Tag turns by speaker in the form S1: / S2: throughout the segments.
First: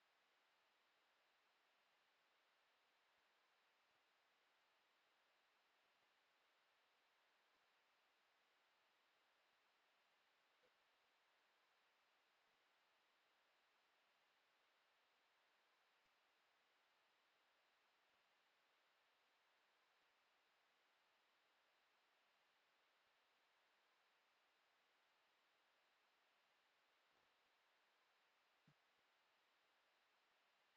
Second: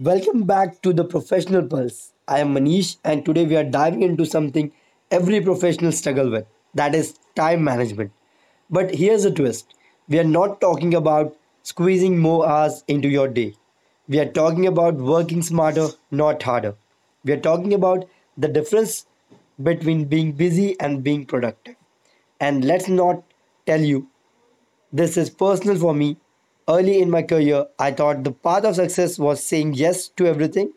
S1: Welcome back to the Professional Pulse. I am Manish, and today we are diving into something every professional struggle with, that is, time management. But here's a twist, we are not talking about squeezing more hours into your day, we are talking about working smarter, not harder. We are talking about the difference between being busy and being productive. And let's not tell you, this is personal for me. Early in my career, I thought the path of success was saying yes to everything,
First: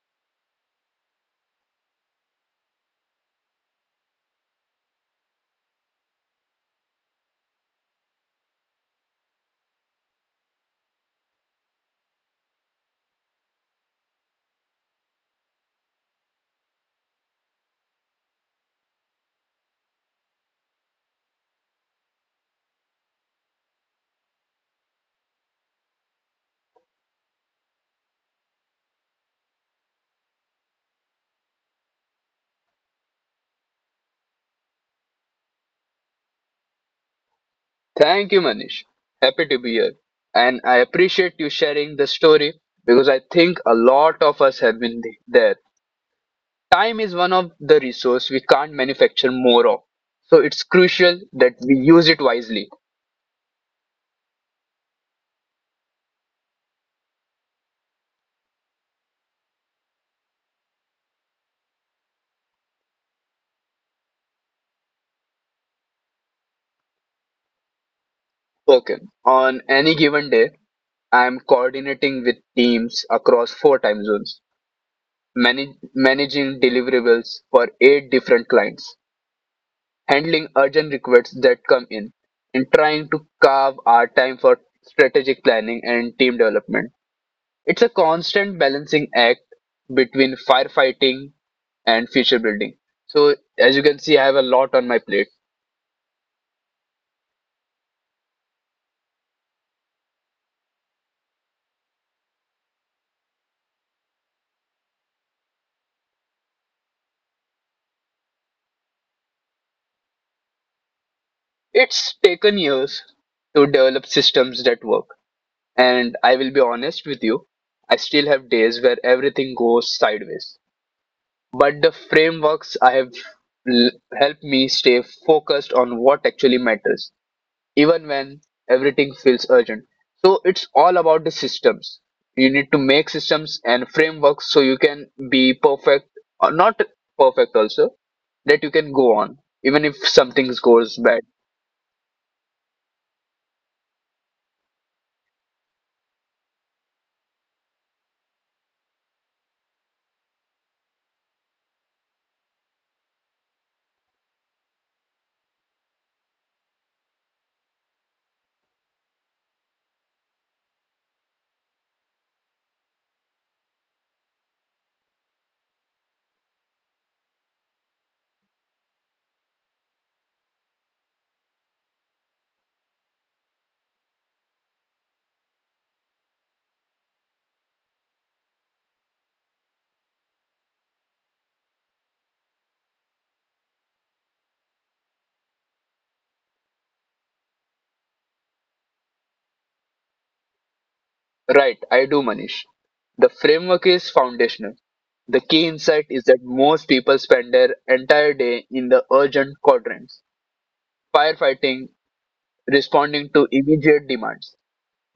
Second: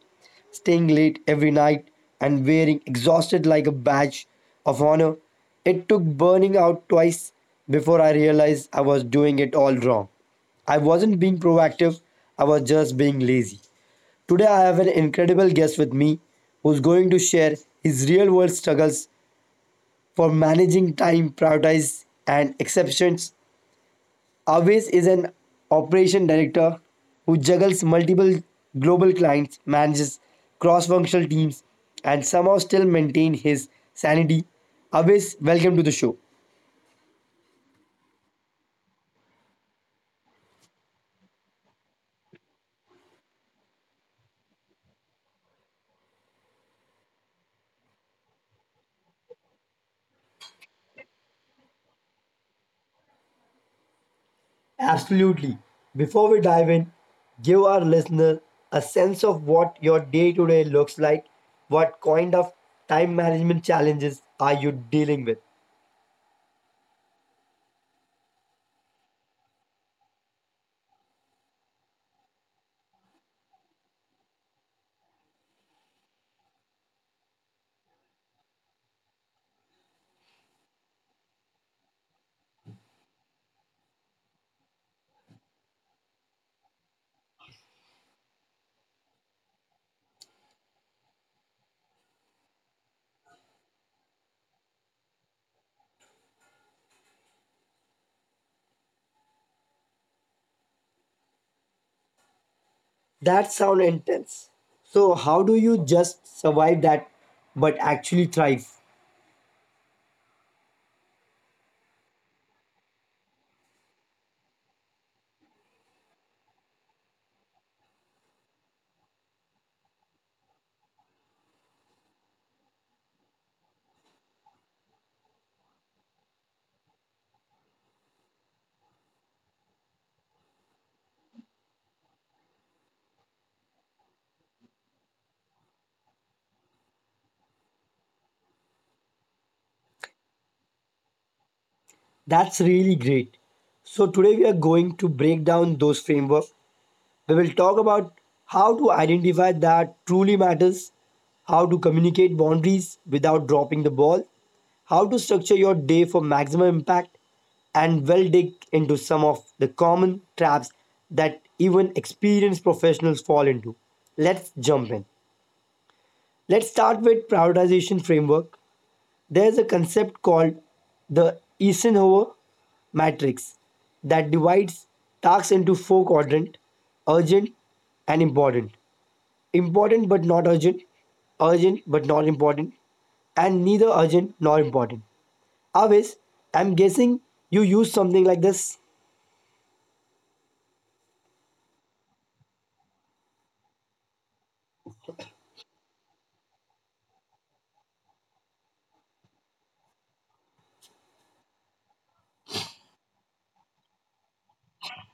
S1: staying late every night, and wearing exhausted like a badge of honor. It took burning out twice before I realized I was doing it all wrong. I wasn't being proactive, I was just being lazy. Today, I have an incredible guest with me who's going to share his real world struggles for managing time, priorities, and exceptions. Aves is an operation director who juggles multiple global clients, manages cross functional teams, and somehow still maintain his sanity. Aves, welcome to the show.
S2: Thank you, Manish. Happy to be here. And I appreciate you sharing the story because I think a lot of us have been there. Time is one of the resource we can't manufacture more of. So it's crucial that we use it wisely.
S1: Absolutely. Before we dive in, give our listener a sense of what your day to day looks like. What kind of time management challenges are you dealing with?
S2: Okay. On any given day, I am coordinating with teams across four time zones, managing deliverables for eight different clients. Handling urgent requests that come in, and trying to carve our time for strategic planning and team development. It's a constant balancing act between firefighting and future building. So, as you can see, I have a lot on my plate.
S1: That sounds intense. So, how do you just survive that but actually thrive?
S2: It's taken years to develop systems that work, and I will be honest with you, I still have days where everything goes sideways. But the frameworks I have l- helped me stay focused on what actually matters even when everything feels urgent. So it's all about the systems. You need to make systems and frameworks so you can be perfect or not perfect also, that you can go on even if something goes bad.
S1: That's really great. So, today we are going to break down those frameworks. We will talk about how to identify that truly matters, how to communicate boundaries without dropping the ball, how to structure your day for maximum impact, and well dig into some of the common traps that even experienced professionals fall into. Let's jump in. Let's start with prioritization framework. There's a concept called the Eisenhower matrix that divides tasks into four quadrants: urgent and important, important but not urgent, urgent but not important, and neither urgent nor important. Avis, I'm guessing you use something like this.
S2: Right, I do, Manish. The framework is foundational. The key insight is that most people spend their entire day in the urgent quadrants, firefighting, responding to immediate demands.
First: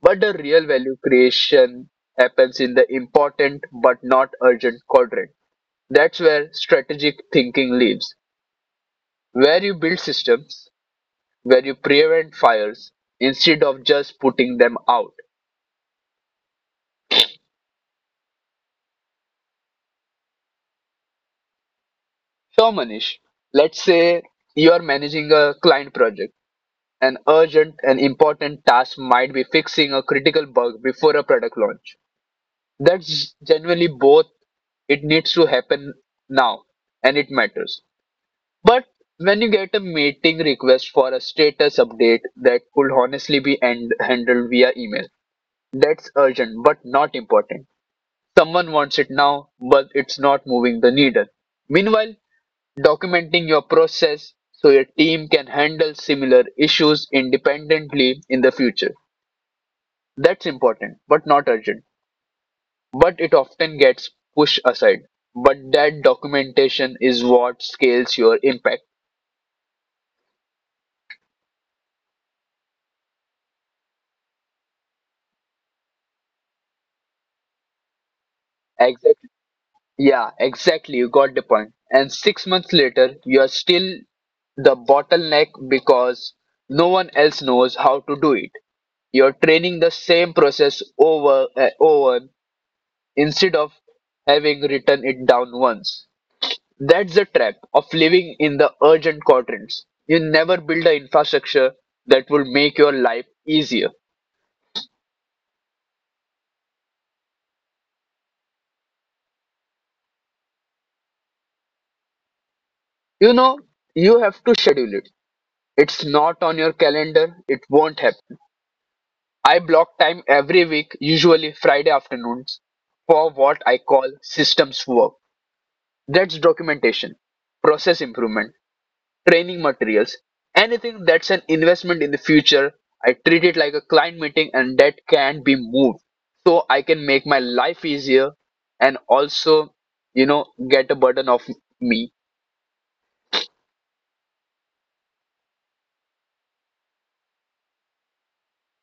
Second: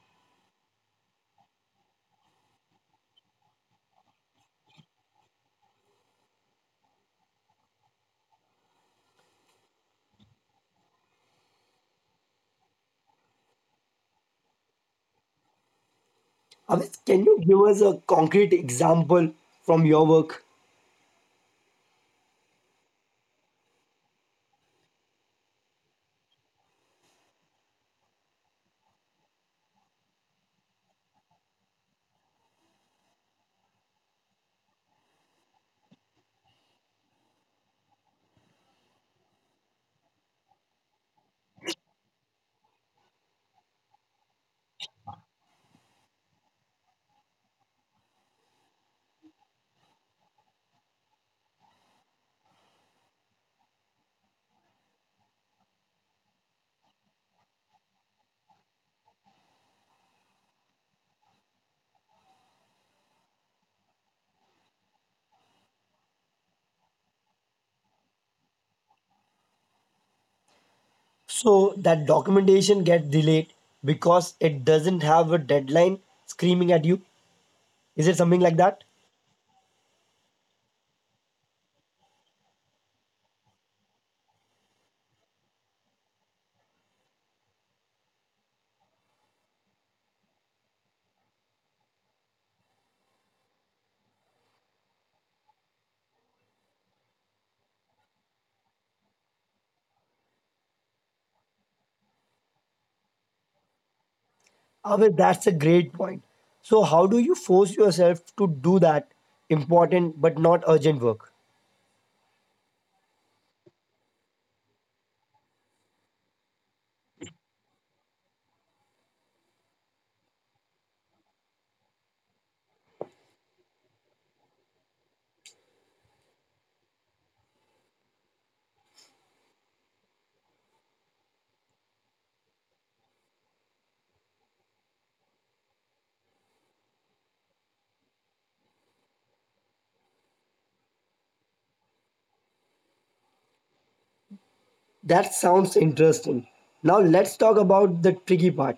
S2: But the real value creation happens in the important but not urgent quadrant. That's where strategic thinking lives, where you build systems, where you prevent fires instead of just putting them out.
S1: Avis, can you give us a concrete example from your work?
S2: So, Manish, let's say you are managing a client project. An urgent and important task might be fixing a critical bug before a product launch. That's generally both. It needs to happen now, and it matters. But when you get a meeting request for a status update that could honestly be handled via email, that's urgent but not important. Someone wants it now, but it's not moving the needle. Meanwhile, documenting your process so your team can handle similar issues independently in the future. That's important but not urgent. But it often gets pushed aside. But that documentation is what scales your impact.
S1: So that documentation gets delayed because it doesn't have a deadline screaming at you. Is it something like that?
S2: Yeah, exactly. You got the point. And 6 months later, you are still the bottleneck because no one else knows how to do it. You're training the same process over and over instead of having written it down once. That's the trap of living in the urgent quadrants. You never build an infrastructure that will make your life easier.
S1: Ah, well, that's a great point. So, how do you force yourself to do that important but not urgent work?
S2: You know, you have to schedule it. It's not on your calendar, it won't happen. I block time every week, usually Friday afternoons, for what I call systems work. That's documentation, process improvement, training materials, anything that's an investment in the future. I treat it like a client meeting and that can be moved. So I can make my life easier and also, get a burden off me.
S1: That sounds interesting. Now, let's talk about the tricky part,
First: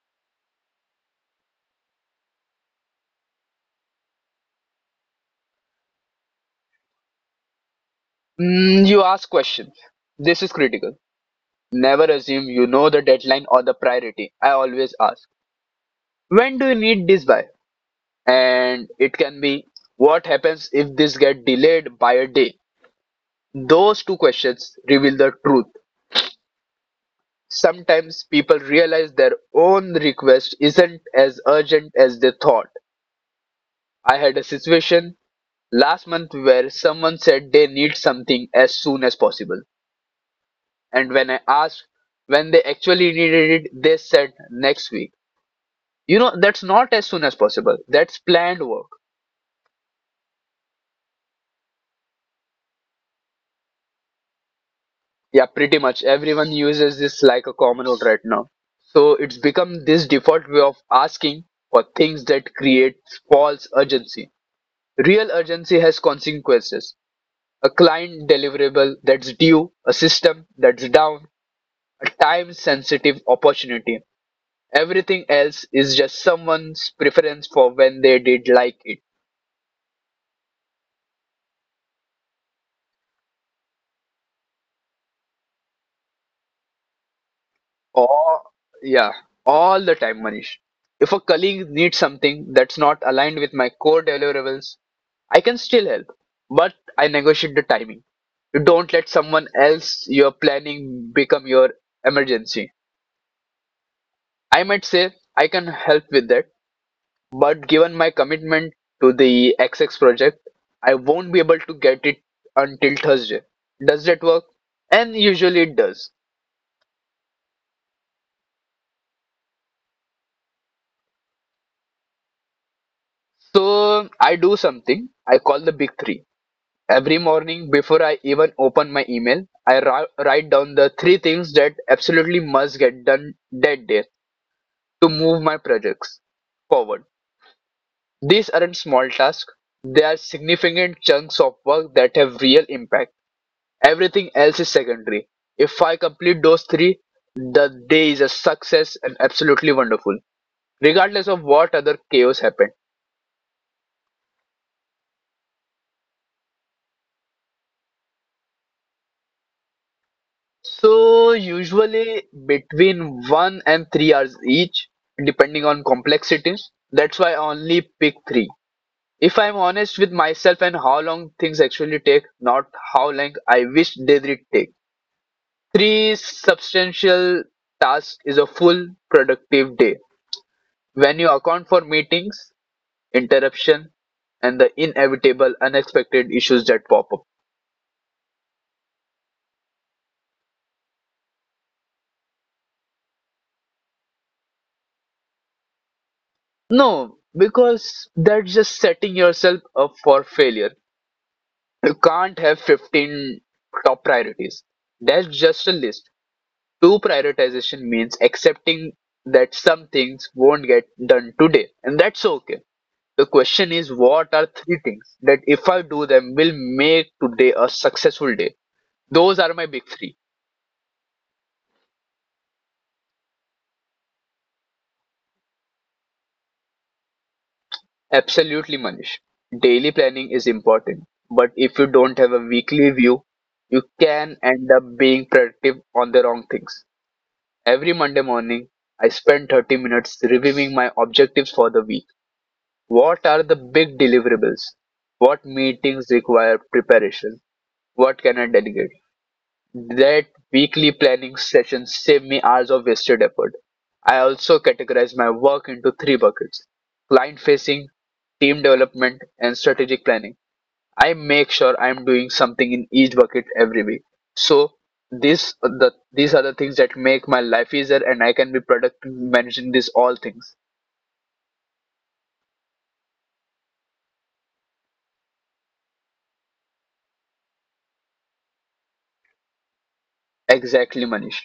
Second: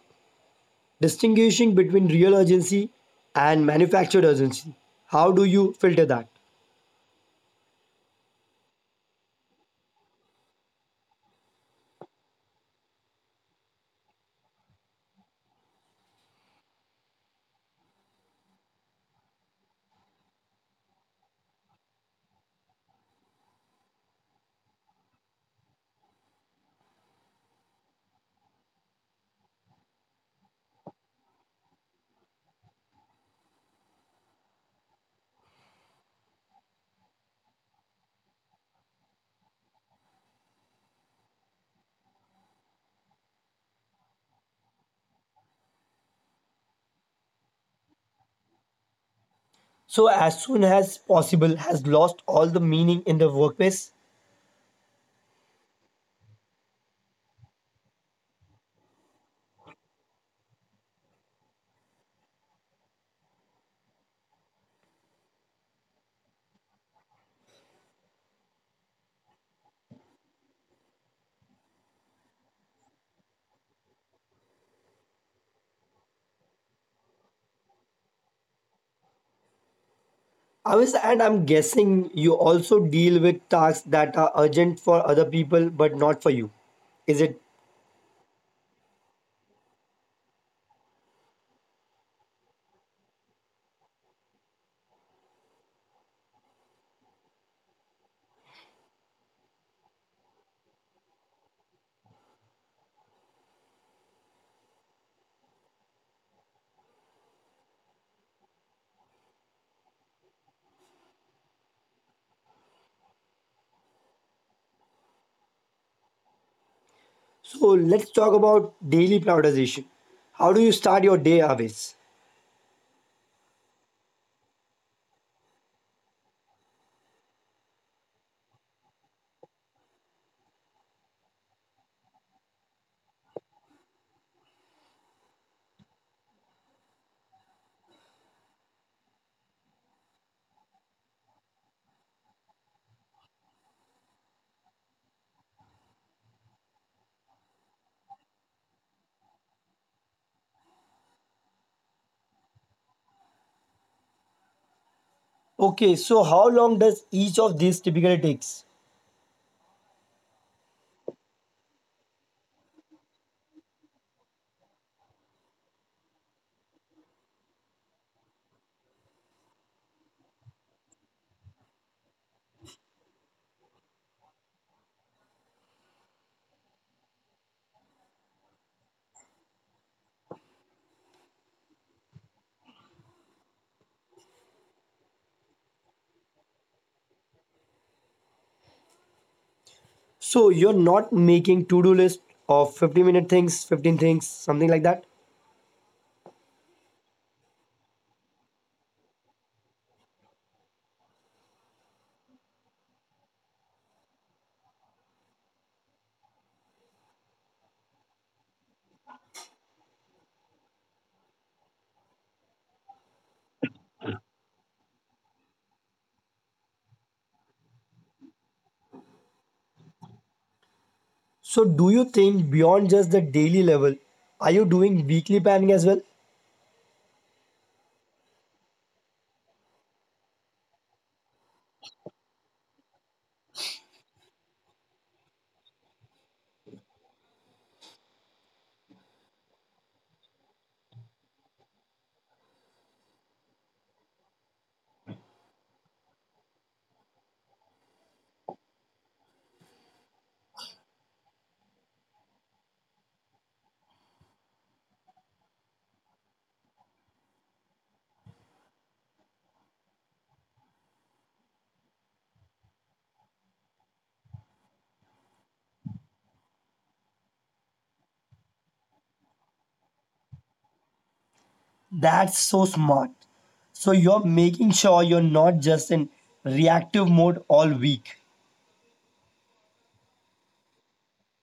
S1: distinguishing between real urgency and manufactured urgency. How do you filter that?
S2: You ask questions. This is critical. Never assume you know the deadline or the priority. I always ask. When do you need this by? And it can be, what happens if this get delayed by a day? Those two questions reveal the truth. Sometimes people realize their own request isn't as urgent as they thought. I had a situation last month where someone said they need something as soon as possible, and when I asked when they actually needed it, they said next week. That's not as soon as possible, that's planned work.
S1: So, as soon as possible, has lost all the meaning in the workplace.
S2: Yeah, pretty much everyone uses this like a common note right now. So it's become this default way of asking for things that creates false urgency. Real urgency has consequences. A client deliverable that's due, a system that's down, a time sensitive opportunity. Everything else is just someone's preference for when they did like it.
S1: I was, and I'm guessing you also deal with tasks that are urgent for other people but not for you. Is it?
S2: All, yeah, all the time, Manish. If a colleague needs something that's not aligned with my core deliverables, I can still help, but I negotiate the timing. You don't let someone else you're planning become your emergency. I might say, I can help with that, but given my commitment to the XX project, I won't be able to get it until Thursday. Does that work? And usually it does.
S1: So let's talk about daily prioritization. How do you start your day, Avis?
S2: So I do something I call the big three. Every morning, before I even open my email, I write down the three things that absolutely must get done that day to move my projects forward. These aren't small tasks, they are significant chunks of work that have real impact. Everything else is secondary. If I complete those three, the day is a success and absolutely wonderful, regardless of what other chaos happened.
S1: Okay, so how long does each of these typically takes?
S2: So usually between 1 and 3 hours each, depending on complexity. That's why I only pick three. If I'm honest with myself and how long things actually take, not how long I wish they did take. Three substantial tasks is a full productive day. When you account for meetings, interruption, and the inevitable unexpected issues that pop up.
S1: So you're not making to-do list of 50-minute things, 15 things, something like that.
S2: No, because that's just setting yourself up for failure. You can't have 15 top priorities. That's just a list. True prioritization means accepting that some things won't get done today, and that's okay. The question is, what are three things that if I do them will make today a successful day? Those are my big three.
S1: So do you think beyond just the daily level, are you doing weekly planning as well?
S2: Absolutely, Manish. Daily planning is important, but if you don't have a weekly view, you can end up being productive on the wrong things. Every Monday morning, I spend 30 minutes reviewing my objectives for the week. What are the big deliverables? What meetings require preparation? What can I delegate? That weekly planning session save me hours of wasted effort. I also categorize my work into three buckets, client facing, team development, and strategic planning. I make sure I'm doing something in each bucket every week. So this the these are the things that make my life easier and I can be productive managing these all things.
S1: That's so smart. So you're making sure you're not just in reactive mode all week.
S2: Exactly, Manish.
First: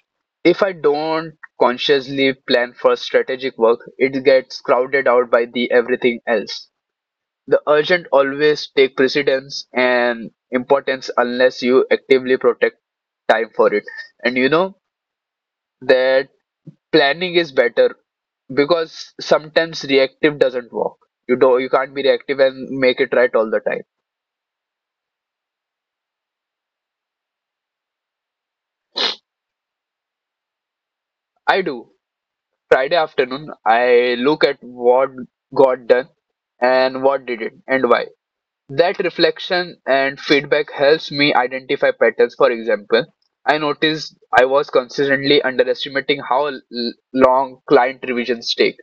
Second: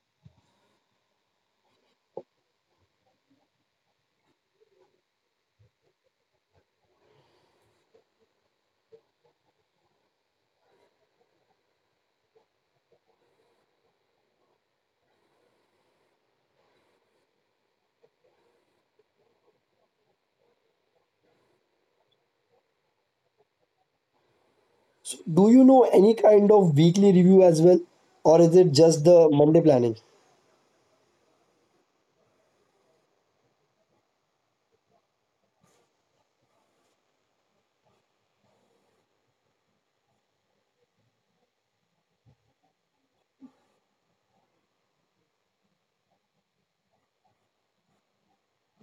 S2: If I don't consciously plan for strategic work, it gets crowded out by the everything else. The urgent always take precedence and importance unless you actively protect time for it. And you know that planning is better because sometimes reactive doesn't work. You can't be reactive and make it right all the time.
S1: Do you know any kind of weekly review as well? Or is it just the Monday planning?
S2: I do. Friday afternoon I look at what got done and what didn't and why. That reflection and feedback helps me identify patterns. For example, I noticed I was consistently underestimating how long client revisions take.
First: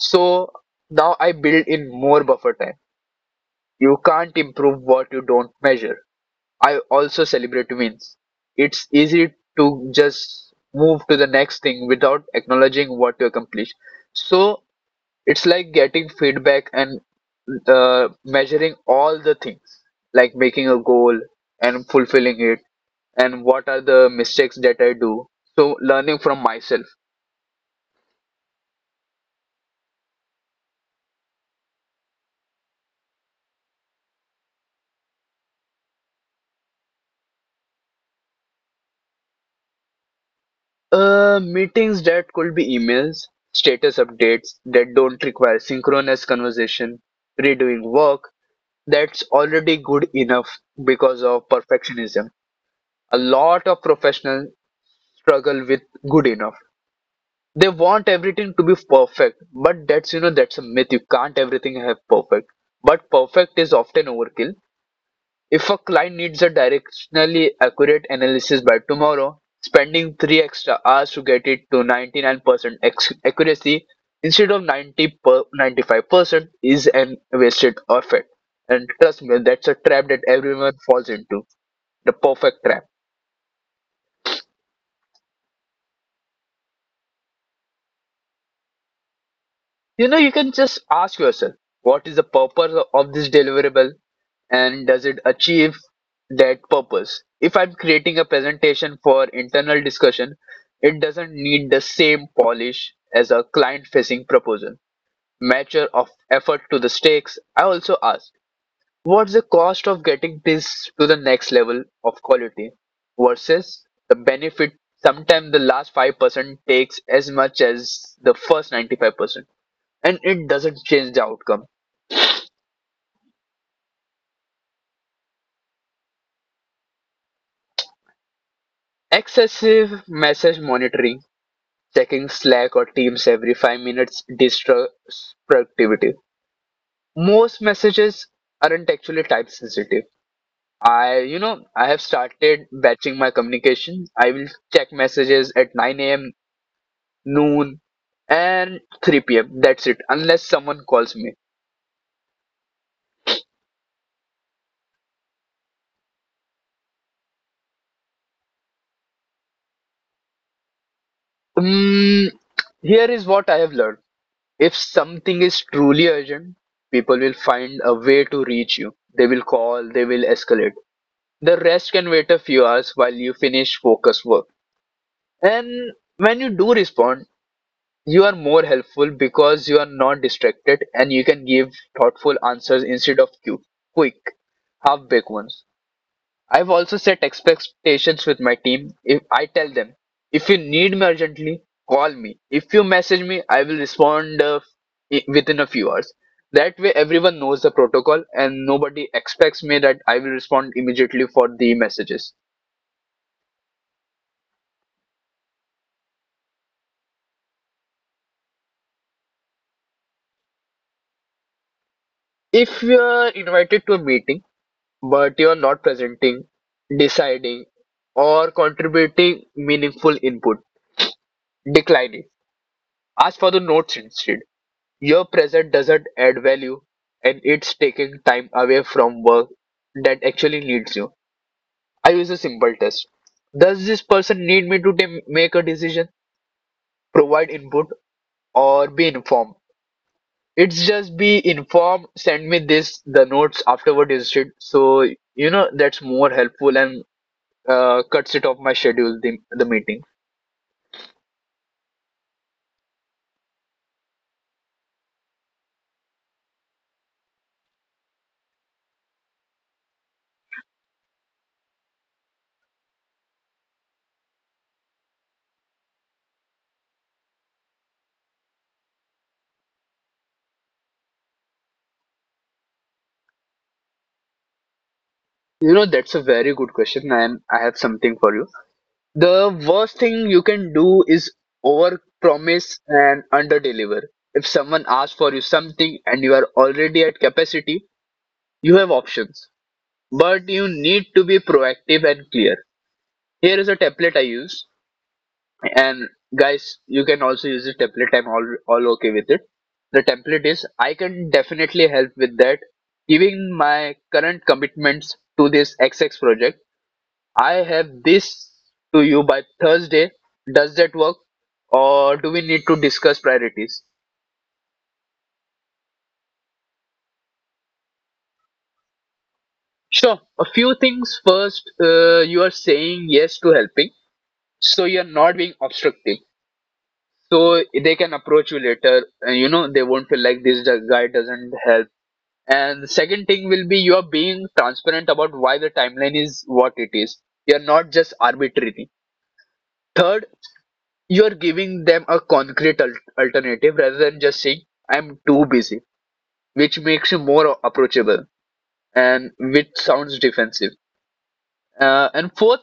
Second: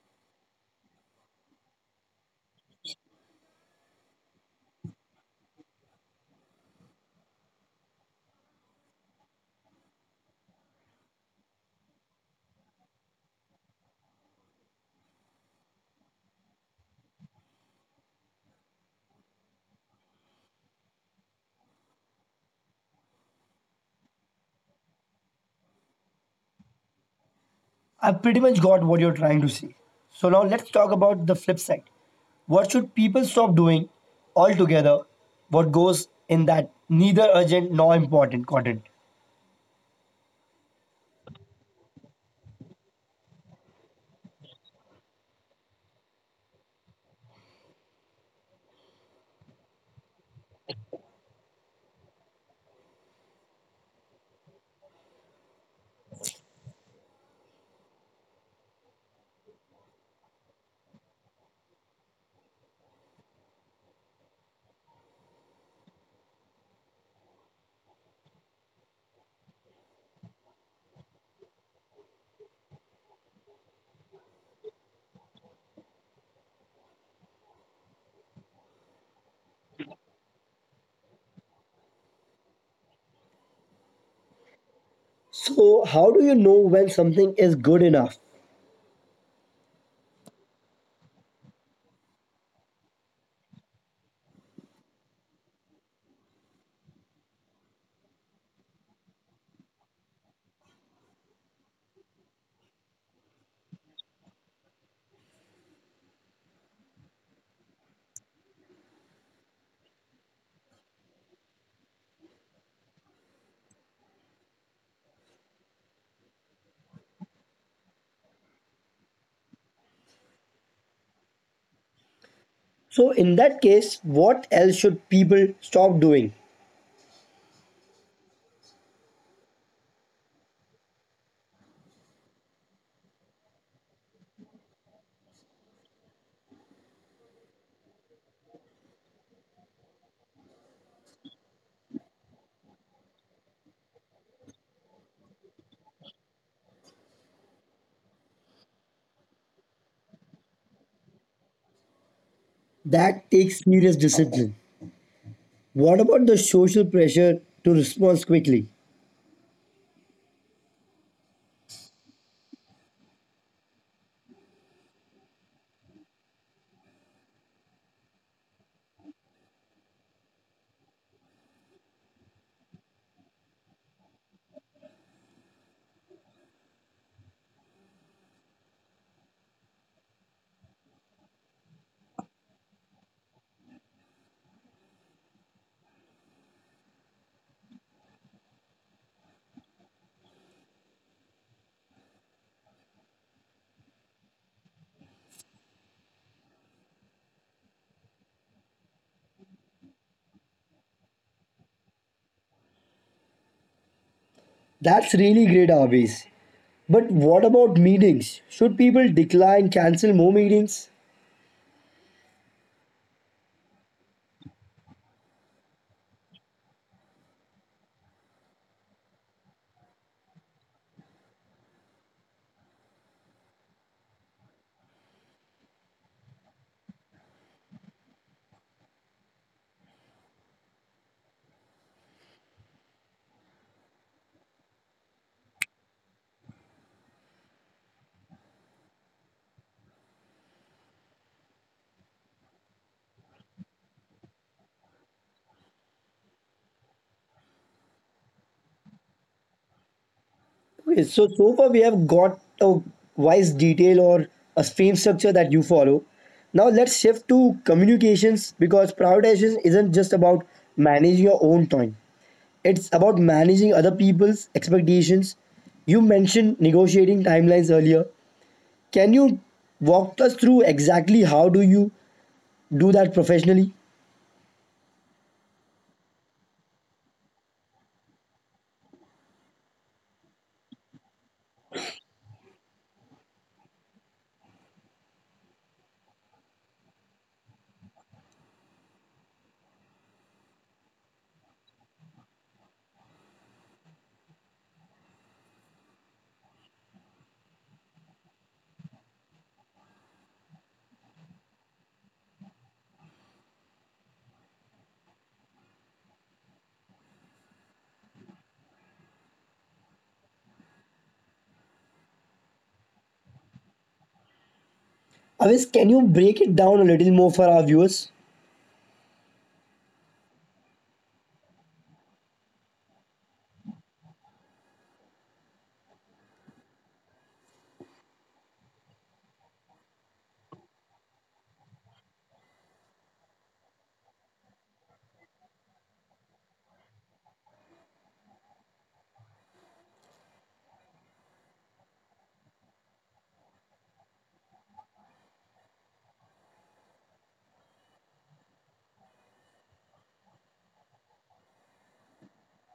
S2: So now I build in more buffer time. You can't improve what you don't measure. I also celebrate wins. It's easy to just move to the next thing without acknowledging what you accomplish. So it's like getting feedback and measuring all the things, like making a goal and fulfilling it, and what are the mistakes that I do. So learning from myself.
S1: I pretty much got what you're trying to say. So now let's talk about the flip side. What should people stop doing altogether? What goes in that neither urgent nor important content?
S2: Meetings that could be emails, status updates that don't require synchronous conversation, redoing work, that's already good enough because of perfectionism. A lot of professionals struggle with good enough. They want everything to be perfect, but that's, that's a myth. You can't everything have perfect. But perfect is often overkill. If a client needs a directionally accurate analysis by tomorrow, spending 3 extra hours to get it to 99% accuracy instead of 90 per 95% is an wasted effort. And trust me, that's a trap that everyone falls into. The perfect trap.
S1: So, how do you know when something is good enough?
S2: You know, you can just ask yourself, what is the purpose of this deliverable and does it achieve that purpose? If I'm creating a presentation for internal discussion, it doesn't need the same polish as a client facing proposal. Mature of effort to the stakes. I also ask. What's the cost of getting this to the next level of quality versus the benefit? Sometimes the last 5% takes as much as the first 95%, and it doesn't change the outcome.
S1: So, in that case, what else should people stop doing?
S2: Excessive message monitoring, checking Slack or Teams every 5 minutes disrupts productivity. Most messages aren't actually type sensitive. I have started batching my communication. I will check messages at 9 a.m., noon, and 3 p.m. That's it, unless someone calls me.
S1: That takes serious discipline. What about the social pressure to respond quickly?
S2: Mm, here is what I have learned. If something is truly urgent, people will find a way to reach you. They will call, they will escalate. The rest can wait a few hours while you finish focus work. And when you do respond, you are more helpful because you are not distracted and you can give thoughtful answers instead of cute, quick, half-baked ones. I've also set expectations with my team. If I tell them, if you need me urgently, call me. If you message me, I will respond within a few hours. That way, everyone knows the protocol and nobody expects me that I will respond immediately for the messages.
S1: That's really great, Avis. But what about meetings? Should people decline, cancel more meetings?
S2: If you are invited to a meeting but you are not presenting, deciding, or contributing meaningful input, decline it. Ask for the notes instead. Your present doesn't add value, and it's taking time away from work that actually needs you. I use a simple test. Does this person need me to make a decision, provide input, or be informed? It's just be informed, send me this, the notes afterward instead. That's more helpful and cuts it off my schedule, the meeting.
S1: Okay, so far we have got a wise detail or a frame structure that you follow. Now let's shift to communications because prioritization isn't just about managing your own time. It's about managing other people's expectations. You mentioned negotiating timelines earlier. Can you walk us through exactly how do you do that professionally?
S2: You know, that's a very good question, and I have something for you. The worst thing you can do is overpromise and underdeliver. If someone asks for you something and you are already at capacity, you have options. But you need to be proactive and clear. Here is a template I use, and guys, you can also use the template. I'm all okay with it. The template is I can definitely help with that. Giving my current commitments to this XX project, I have this to you by Thursday. Does that work? Or do we need to discuss priorities?
S1: Avis, can you break it down a little more for our viewers?
S2: Sure. A few things first. You are saying yes to helping, so you're not being obstructive. So they can approach you later, and you know they won't feel like this guy doesn't help. And the second thing will be you are being transparent about why the timeline is what it is. You're not just arbitrary. Third, you're giving them a concrete alternative rather than just saying I'm too busy, which makes you more approachable and which sounds defensive. And fourth,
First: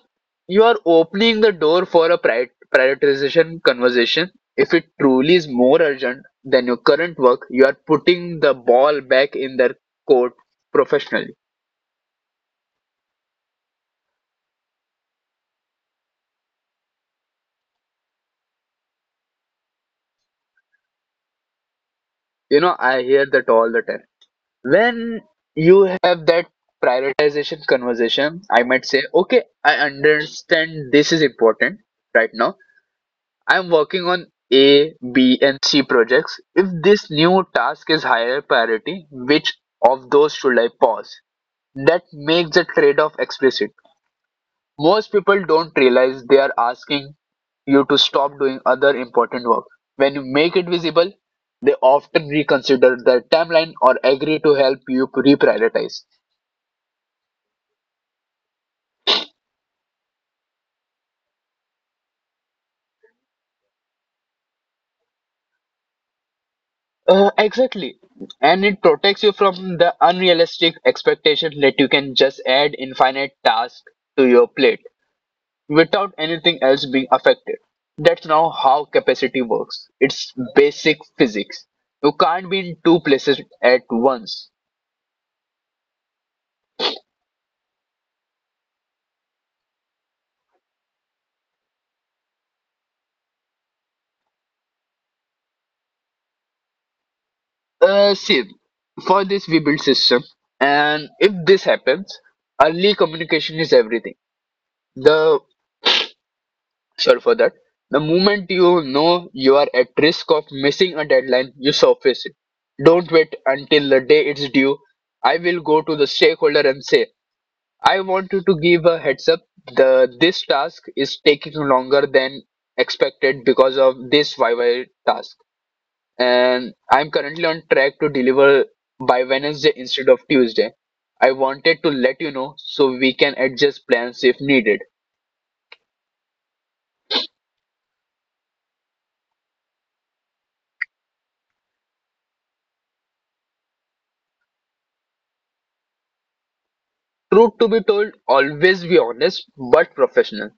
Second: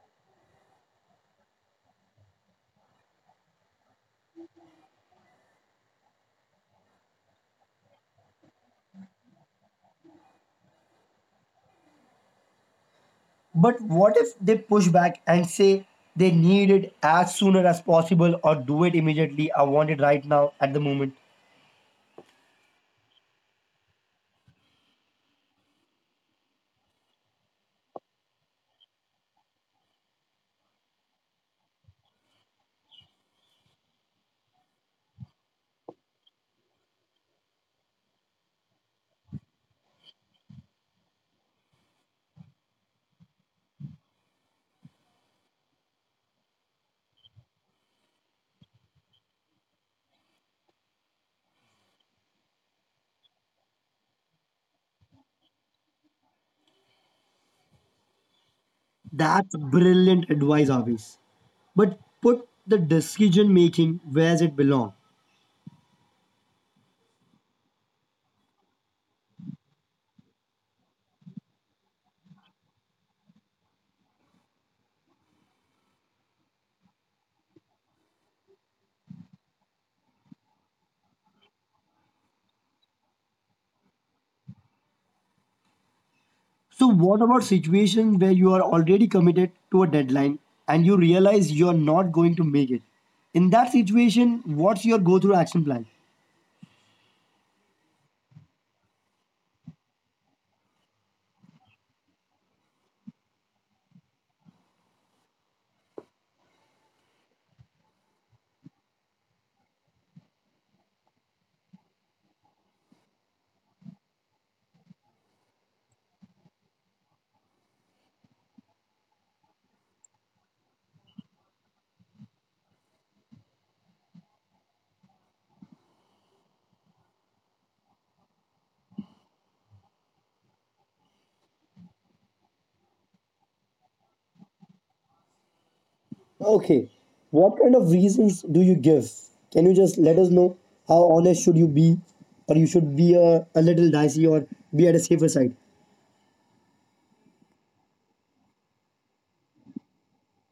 S2: you are opening the door for a prioritization conversation. If it truly is more urgent than your current work, you are putting the ball back in their court professionally.
S1: But what if they push back and say they need it as sooner as possible or do it immediately? I want it right now at the moment.
S2: You know, I hear that all the time. When you have that prioritization conversation, I might say, okay, I understand this is important right now. I'm working on A, B, and C projects. If this new task is higher priority, which of those should I pause? That makes the trade off explicit. Most people don't realize they are asking you to stop doing other important work. When you make it visible, they often reconsider their timeline or agree to help you reprioritize.
S1: That's brilliant advice, Avis. But put the decision making where it belongs.
S2: Exactly. And it protects you from the unrealistic expectation that you can just add infinite tasks to your plate without anything else being affected. That's now how capacity works. It's basic physics. You can't be in two places at once.
S1: So, what about situations where you are already committed to a deadline and you realize you're not going to make it? In that situation, what's your go through action plan?
S2: See, for this we build system, and if this happens, early communication is everything. The Sorry for that. The moment you know you are at risk of missing a deadline, you surface it. Don't wait until the day it's due. I will go to the stakeholder and say, I wanted to give a heads up. The This task is taking longer than expected because of this YY task, and I'm currently on track to deliver by Wednesday instead of Tuesday. I wanted to let you know so we can adjust plans if needed.
S1: Okay. What kind of reasons do you give? Can you just let us know how honest should you be, or you should be a little dicey or be at a safer side?
S2: Truth to be told, always be honest but professional.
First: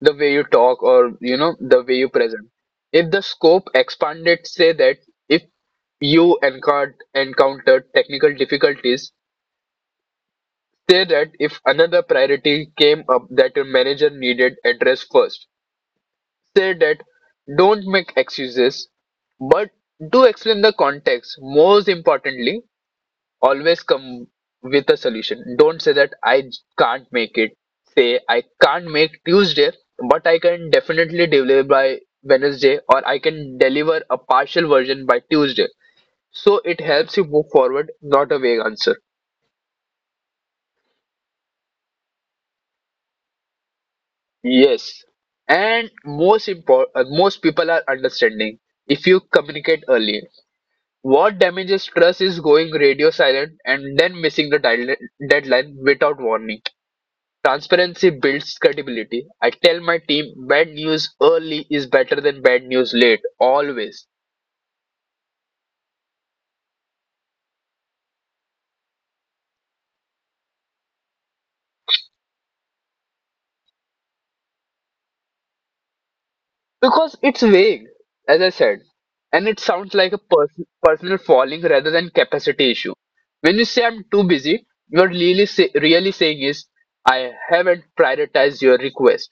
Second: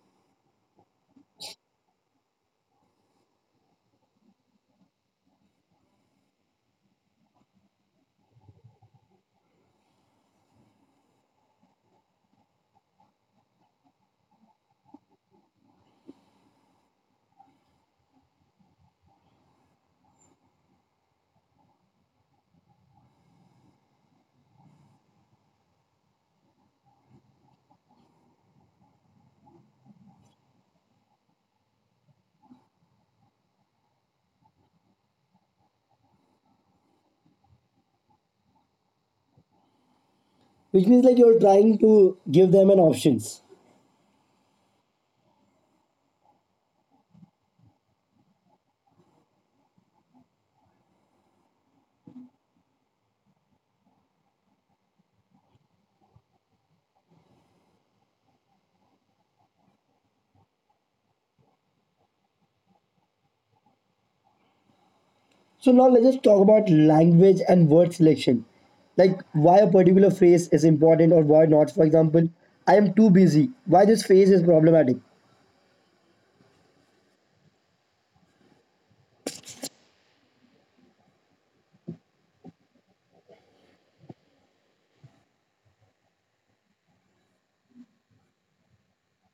S2: The way you talk, or you know, the way you present. If the scope expanded, say that. If you encountered technical difficulties, say that. If another priority came up that your manager needed addressed first, say that. Don't make excuses, but do explain the context. Most importantly, always come with a solution. Don't say that I can't make it. Say I can't make Tuesday, but I can definitely deliver by Wednesday, or I can deliver a partial version by Tuesday. So it helps you move forward, not a vague answer.
S1: Which means like you're trying to give them an options.
S2: Yes, and most important, most people are understanding if you communicate early. What damages trust is going radio silent and then missing the deadline without warning. Transparency builds credibility. I tell my team bad news early is better than bad news late, always.
S1: So now let's just talk about language and word selection. Like why a particular phrase is important or why not. For example, I am too busy. Why this phrase is problematic.
S2: Because it's vague, as I said, and it sounds like a personal falling rather than capacity issue. When you say I'm too busy, you're really, really saying is I haven't prioritized your request,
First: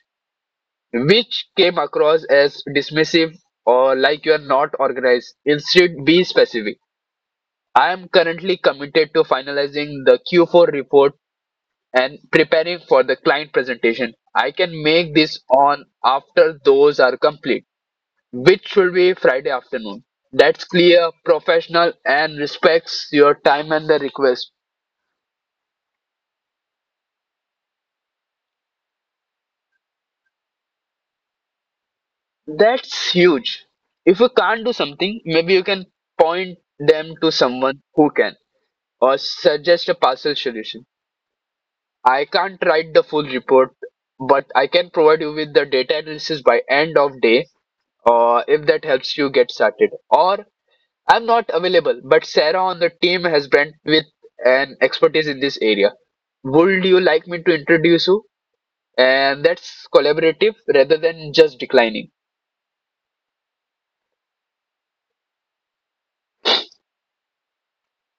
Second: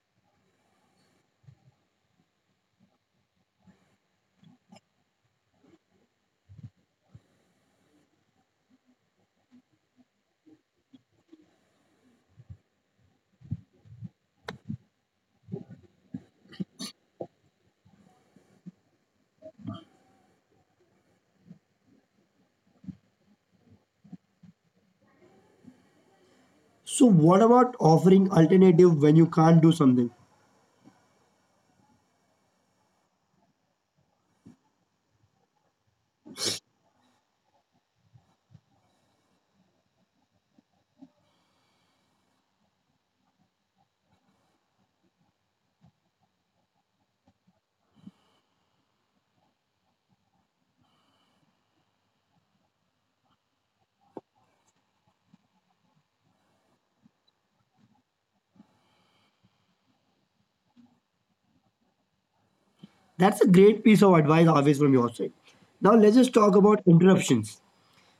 S2: which came across as dismissive or like you're not organized. Instead, be specific. I am currently committed to finalizing the Q4 report and preparing for the client presentation. I can make this on after those are complete, which will be Friday afternoon. That's clear, professional, and respects your time and the request.
S1: So what about offering alternative when you can't do something?
S2: That's huge. If you can't do something, maybe you can point them to someone who can, or suggest a partial solution. I can't write the full report, but I can provide you with the data analysis by end of day, or if that helps you get started. Or I'm not available, but Sarah on the team has brand with an expertise in this area. Would you like me to introduce you? And that's collaborative rather than just declining.
S1: That's a great piece of advice always from your side. Now let's just talk about interruptions.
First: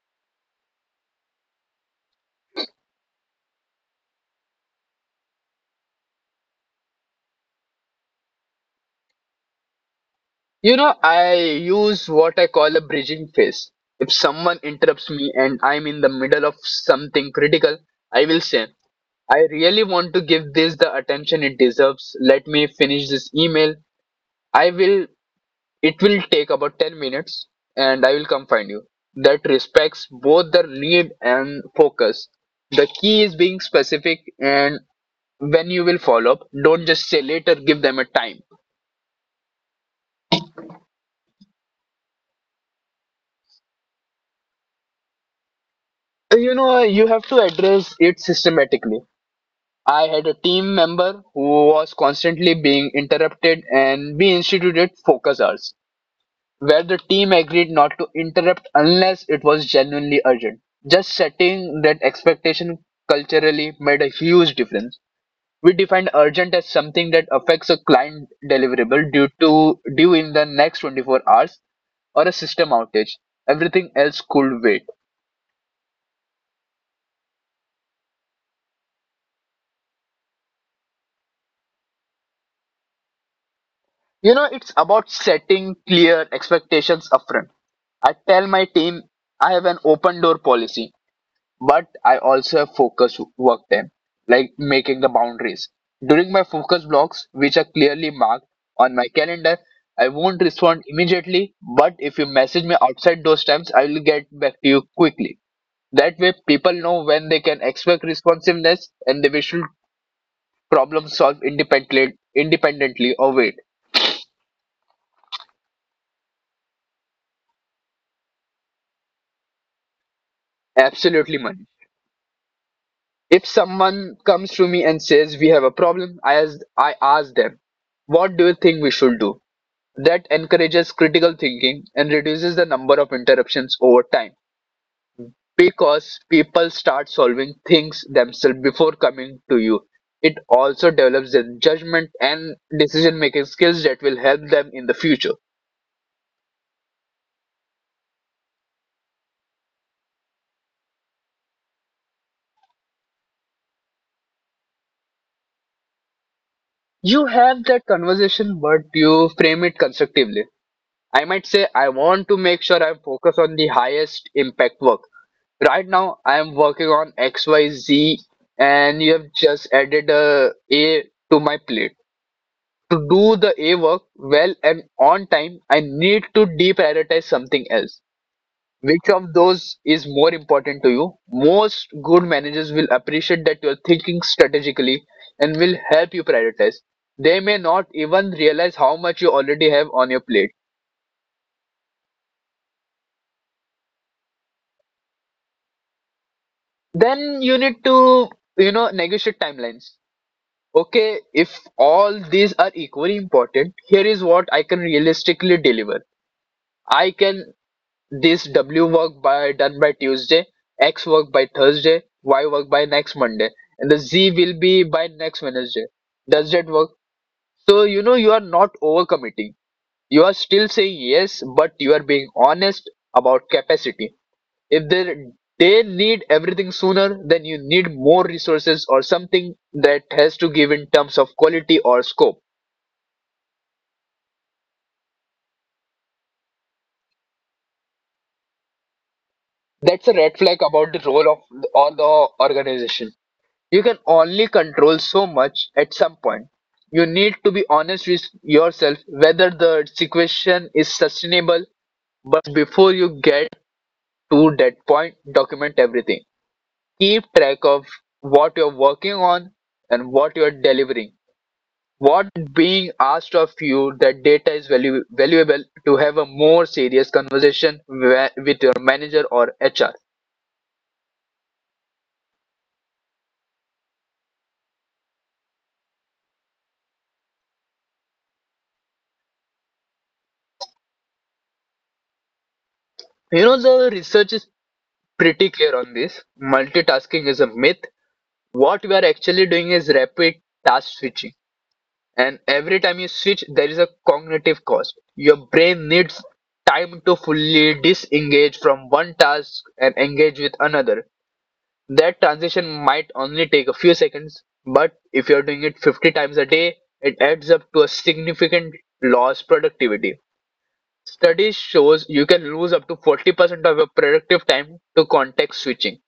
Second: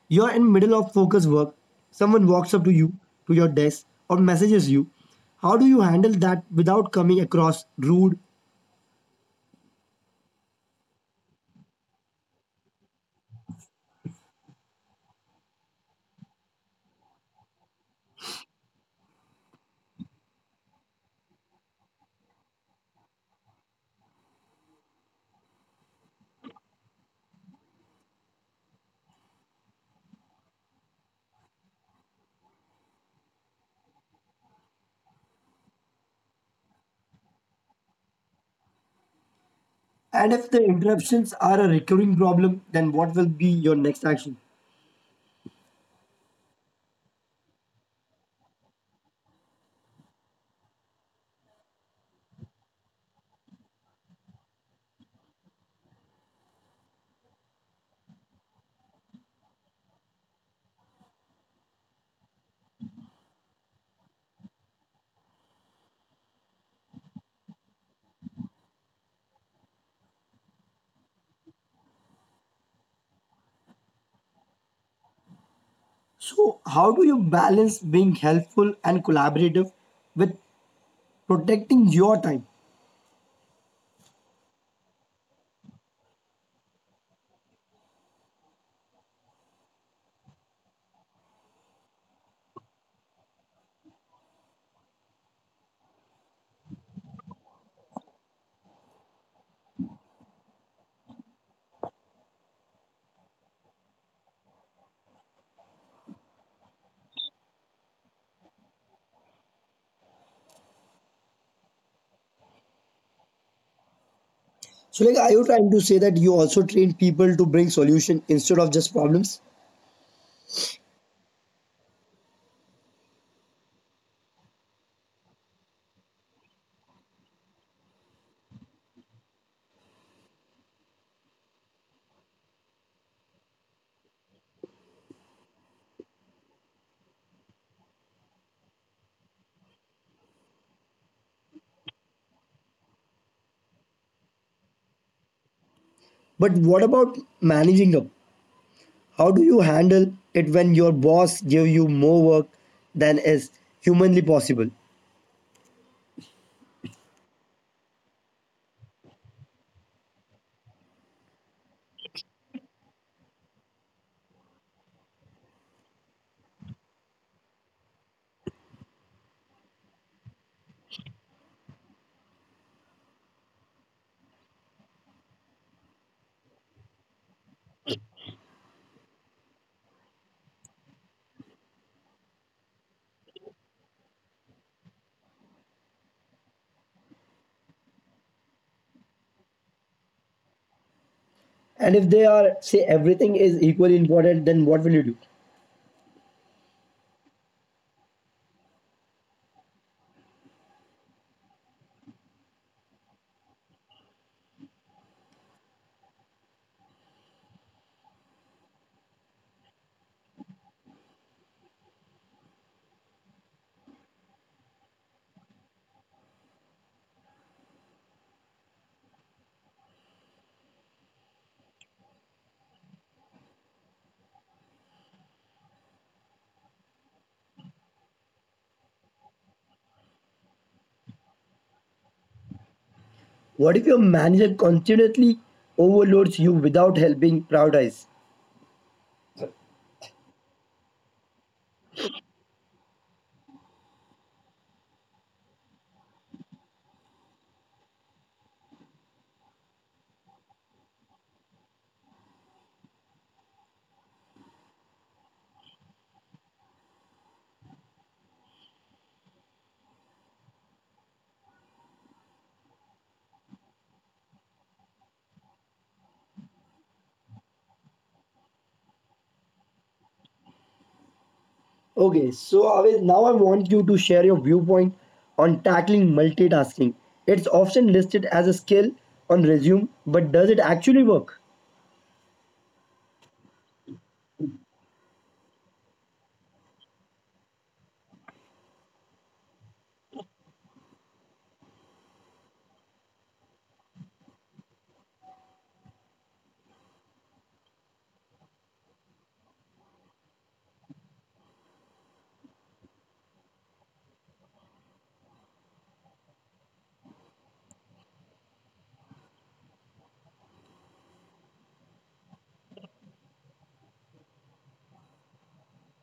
S1: You're in middle of focus work. Someone walks up to you, to your desk, or messages you. How do you handle that without coming across rude?
S2: You know, I use what I call a bridging phase. If someone interrupts me and I'm in the middle of something critical, I will say, I really want to give this the attention it deserves. Let me finish this email. I will It will take about 10 minutes and I will come find you. That respects both the need and focus. The key is being specific and when you will follow up, don't just say later, give them a time.
S1: And if the interruptions are a recurring problem, then what will be your next action?
S2: You know, you have to address it systematically. I had a team member who was constantly being interrupted and we instituted focus hours, where the team agreed not to interrupt unless it was genuinely urgent. Just setting that expectation culturally made a huge difference. We defined urgent as something that affects a client deliverable due to due in the next 24 hours or a system outage. Everything else could wait.
S1: So, how do you balance being helpful and collaborative with protecting your time?
S2: You know, it's about setting clear expectations upfront. I tell my team I have an open door policy, but I also have focus work time, like making the boundaries. During my focus blocks, which are clearly marked on my calendar, I won't respond immediately, but if you message me outside those times, I will get back to you quickly. That way, people know when they can expect responsiveness and they should problem solve independently, independently of it.
S1: So, like, are you trying to say that you also train people to bring solution instead of just problems?
S2: Absolutely, Manish. If someone comes to me and says we have a problem, I ask them, what do you think we should do? That encourages critical thinking and reduces the number of interruptions over time because people start solving things themselves before coming to you. It also develops their judgment and decision making skills that will help them in the future.
S1: But what about managing up? How do you handle it when your boss give you more work than is humanly possible?
S2: You have that conversation, but you frame it constructively. I might say, I want to make sure I focus on the highest impact work. Right now I am working on XYZ and you have just added a A to my plate. To do the A work well and on time, I need to deprioritize something else. Which of those is more important to you? Most good managers will appreciate that you're thinking strategically and will help you prioritize. They may not even realize how much you already have on your plate.
S1: And if they are say everything is equally important, then what will you do?
S2: Then you need to, you know, negotiate timelines. Okay, if all these are equally important, here is what I can realistically deliver. I can This W work by done by Tuesday, X work by Thursday, Y work by next Monday, and the Z will be by next Wednesday. Does that work? So you know you are not overcommitting. You are still saying yes, but you are being honest about capacity. If they need everything sooner, then you need more resources or something that has to give in terms of quality or scope.
S1: What if your manager continuously overloads you without helping prioritize?
S2: That's a red flag about the role of all the organization. You can only control so much at some point. You need to be honest with yourself whether the situation is sustainable, but before you get to that point, document everything. Keep track of what you're working on and what you're delivering. What being asked of you, that data is valuable to have a more serious conversation with your manager or HR.
S1: Okay, so Avish, now I want you to share your viewpoint on tackling multitasking. It's often listed as a skill on resume, but does it actually work?
S2: You know, the research is pretty clear on this. Multitasking is a myth. What we are actually doing is rapid task switching, and every time you switch there is a cognitive cost. Your brain needs time to fully disengage from one task and engage with another. That transition might only take a few seconds, but if you're doing it 50 times a day it adds up to a significant loss productivity. Studies shows you can lose up to 40% of your productive time to context switching.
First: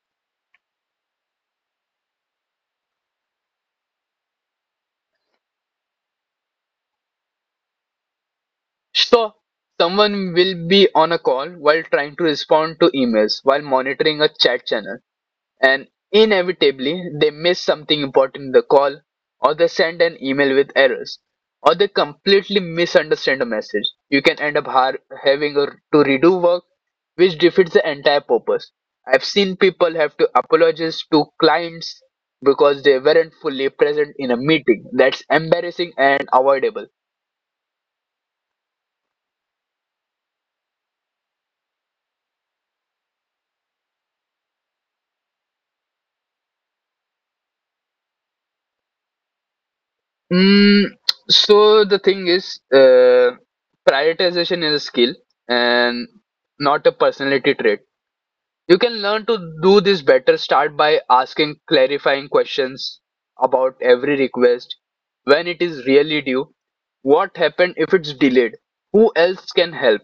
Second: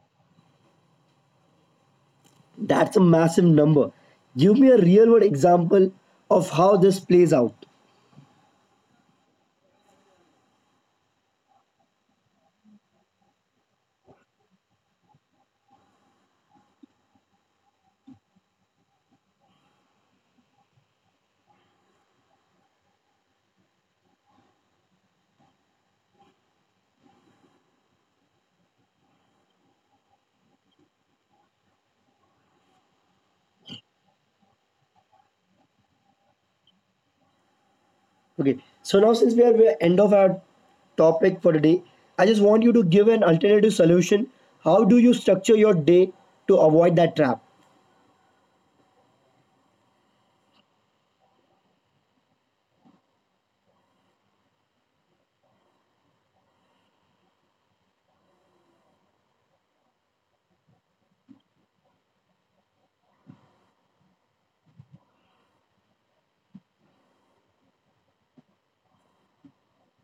S1: That's a massive number. Give me a real world example of how this plays out.
S2: So, someone will be on a call while trying to respond to emails while monitoring a chat channel, and inevitably they miss something important in the call, or they send an email with errors, or they completely misunderstand a message. You can end up having a, to redo work, which defeats the entire purpose. I've seen people have to apologize to clients because they weren't fully present in a meeting. That's embarrassing and avoidable.
S1: Okay. So now since we are end of our topic for today, I just want you to give an alternative solution. How do you structure your day to avoid that trap?
S2: Mm, so the thing is, prioritization is a skill and not a personality trait. You can learn to do this better. Start by asking clarifying questions about every request, when it is really due, what happened if it's delayed, who else can help.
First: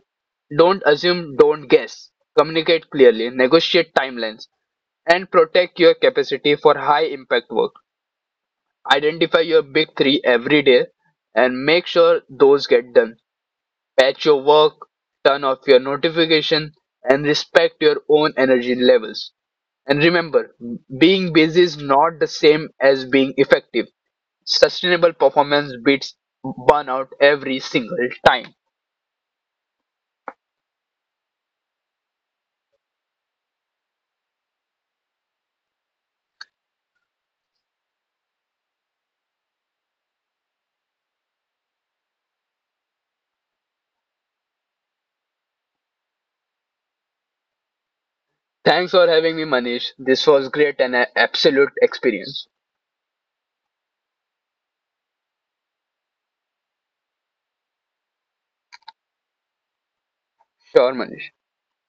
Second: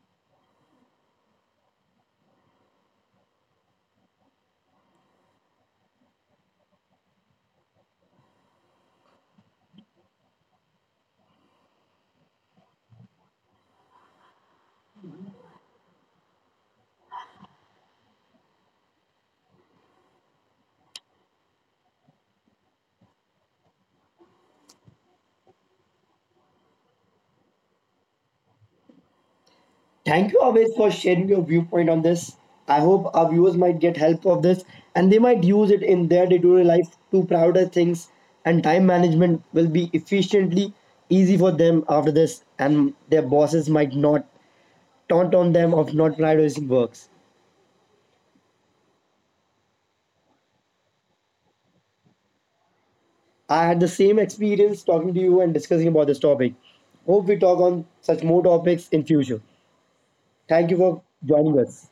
S2: Don't assume, don't guess. Communicate clearly, negotiate timelines, and protect your capacity for high impact work. Identify your big 3 every day and make sure those get done. Patch your work, turn off your notification, and respect your own energy levels. And remember, being busy is not the same as being effective. Sustainable performance beats burnout every single time.
S1: Thank you always for sharing your viewpoint on this. I hope our viewers might get help of this and they might use it in their day-to-day life to prioritize things, and time management will be efficiently easy for them after this, and their bosses might not taunt on them of not prioritizing works.
S2: Thanks for having me, Manish. This was great and an absolute experience.
S1: I had the same experience talking to you and discussing about this topic. Hope we talk on such more topics in future. Thank you
S2: Sure,
S1: for
S2: Manish.
S1: joining us.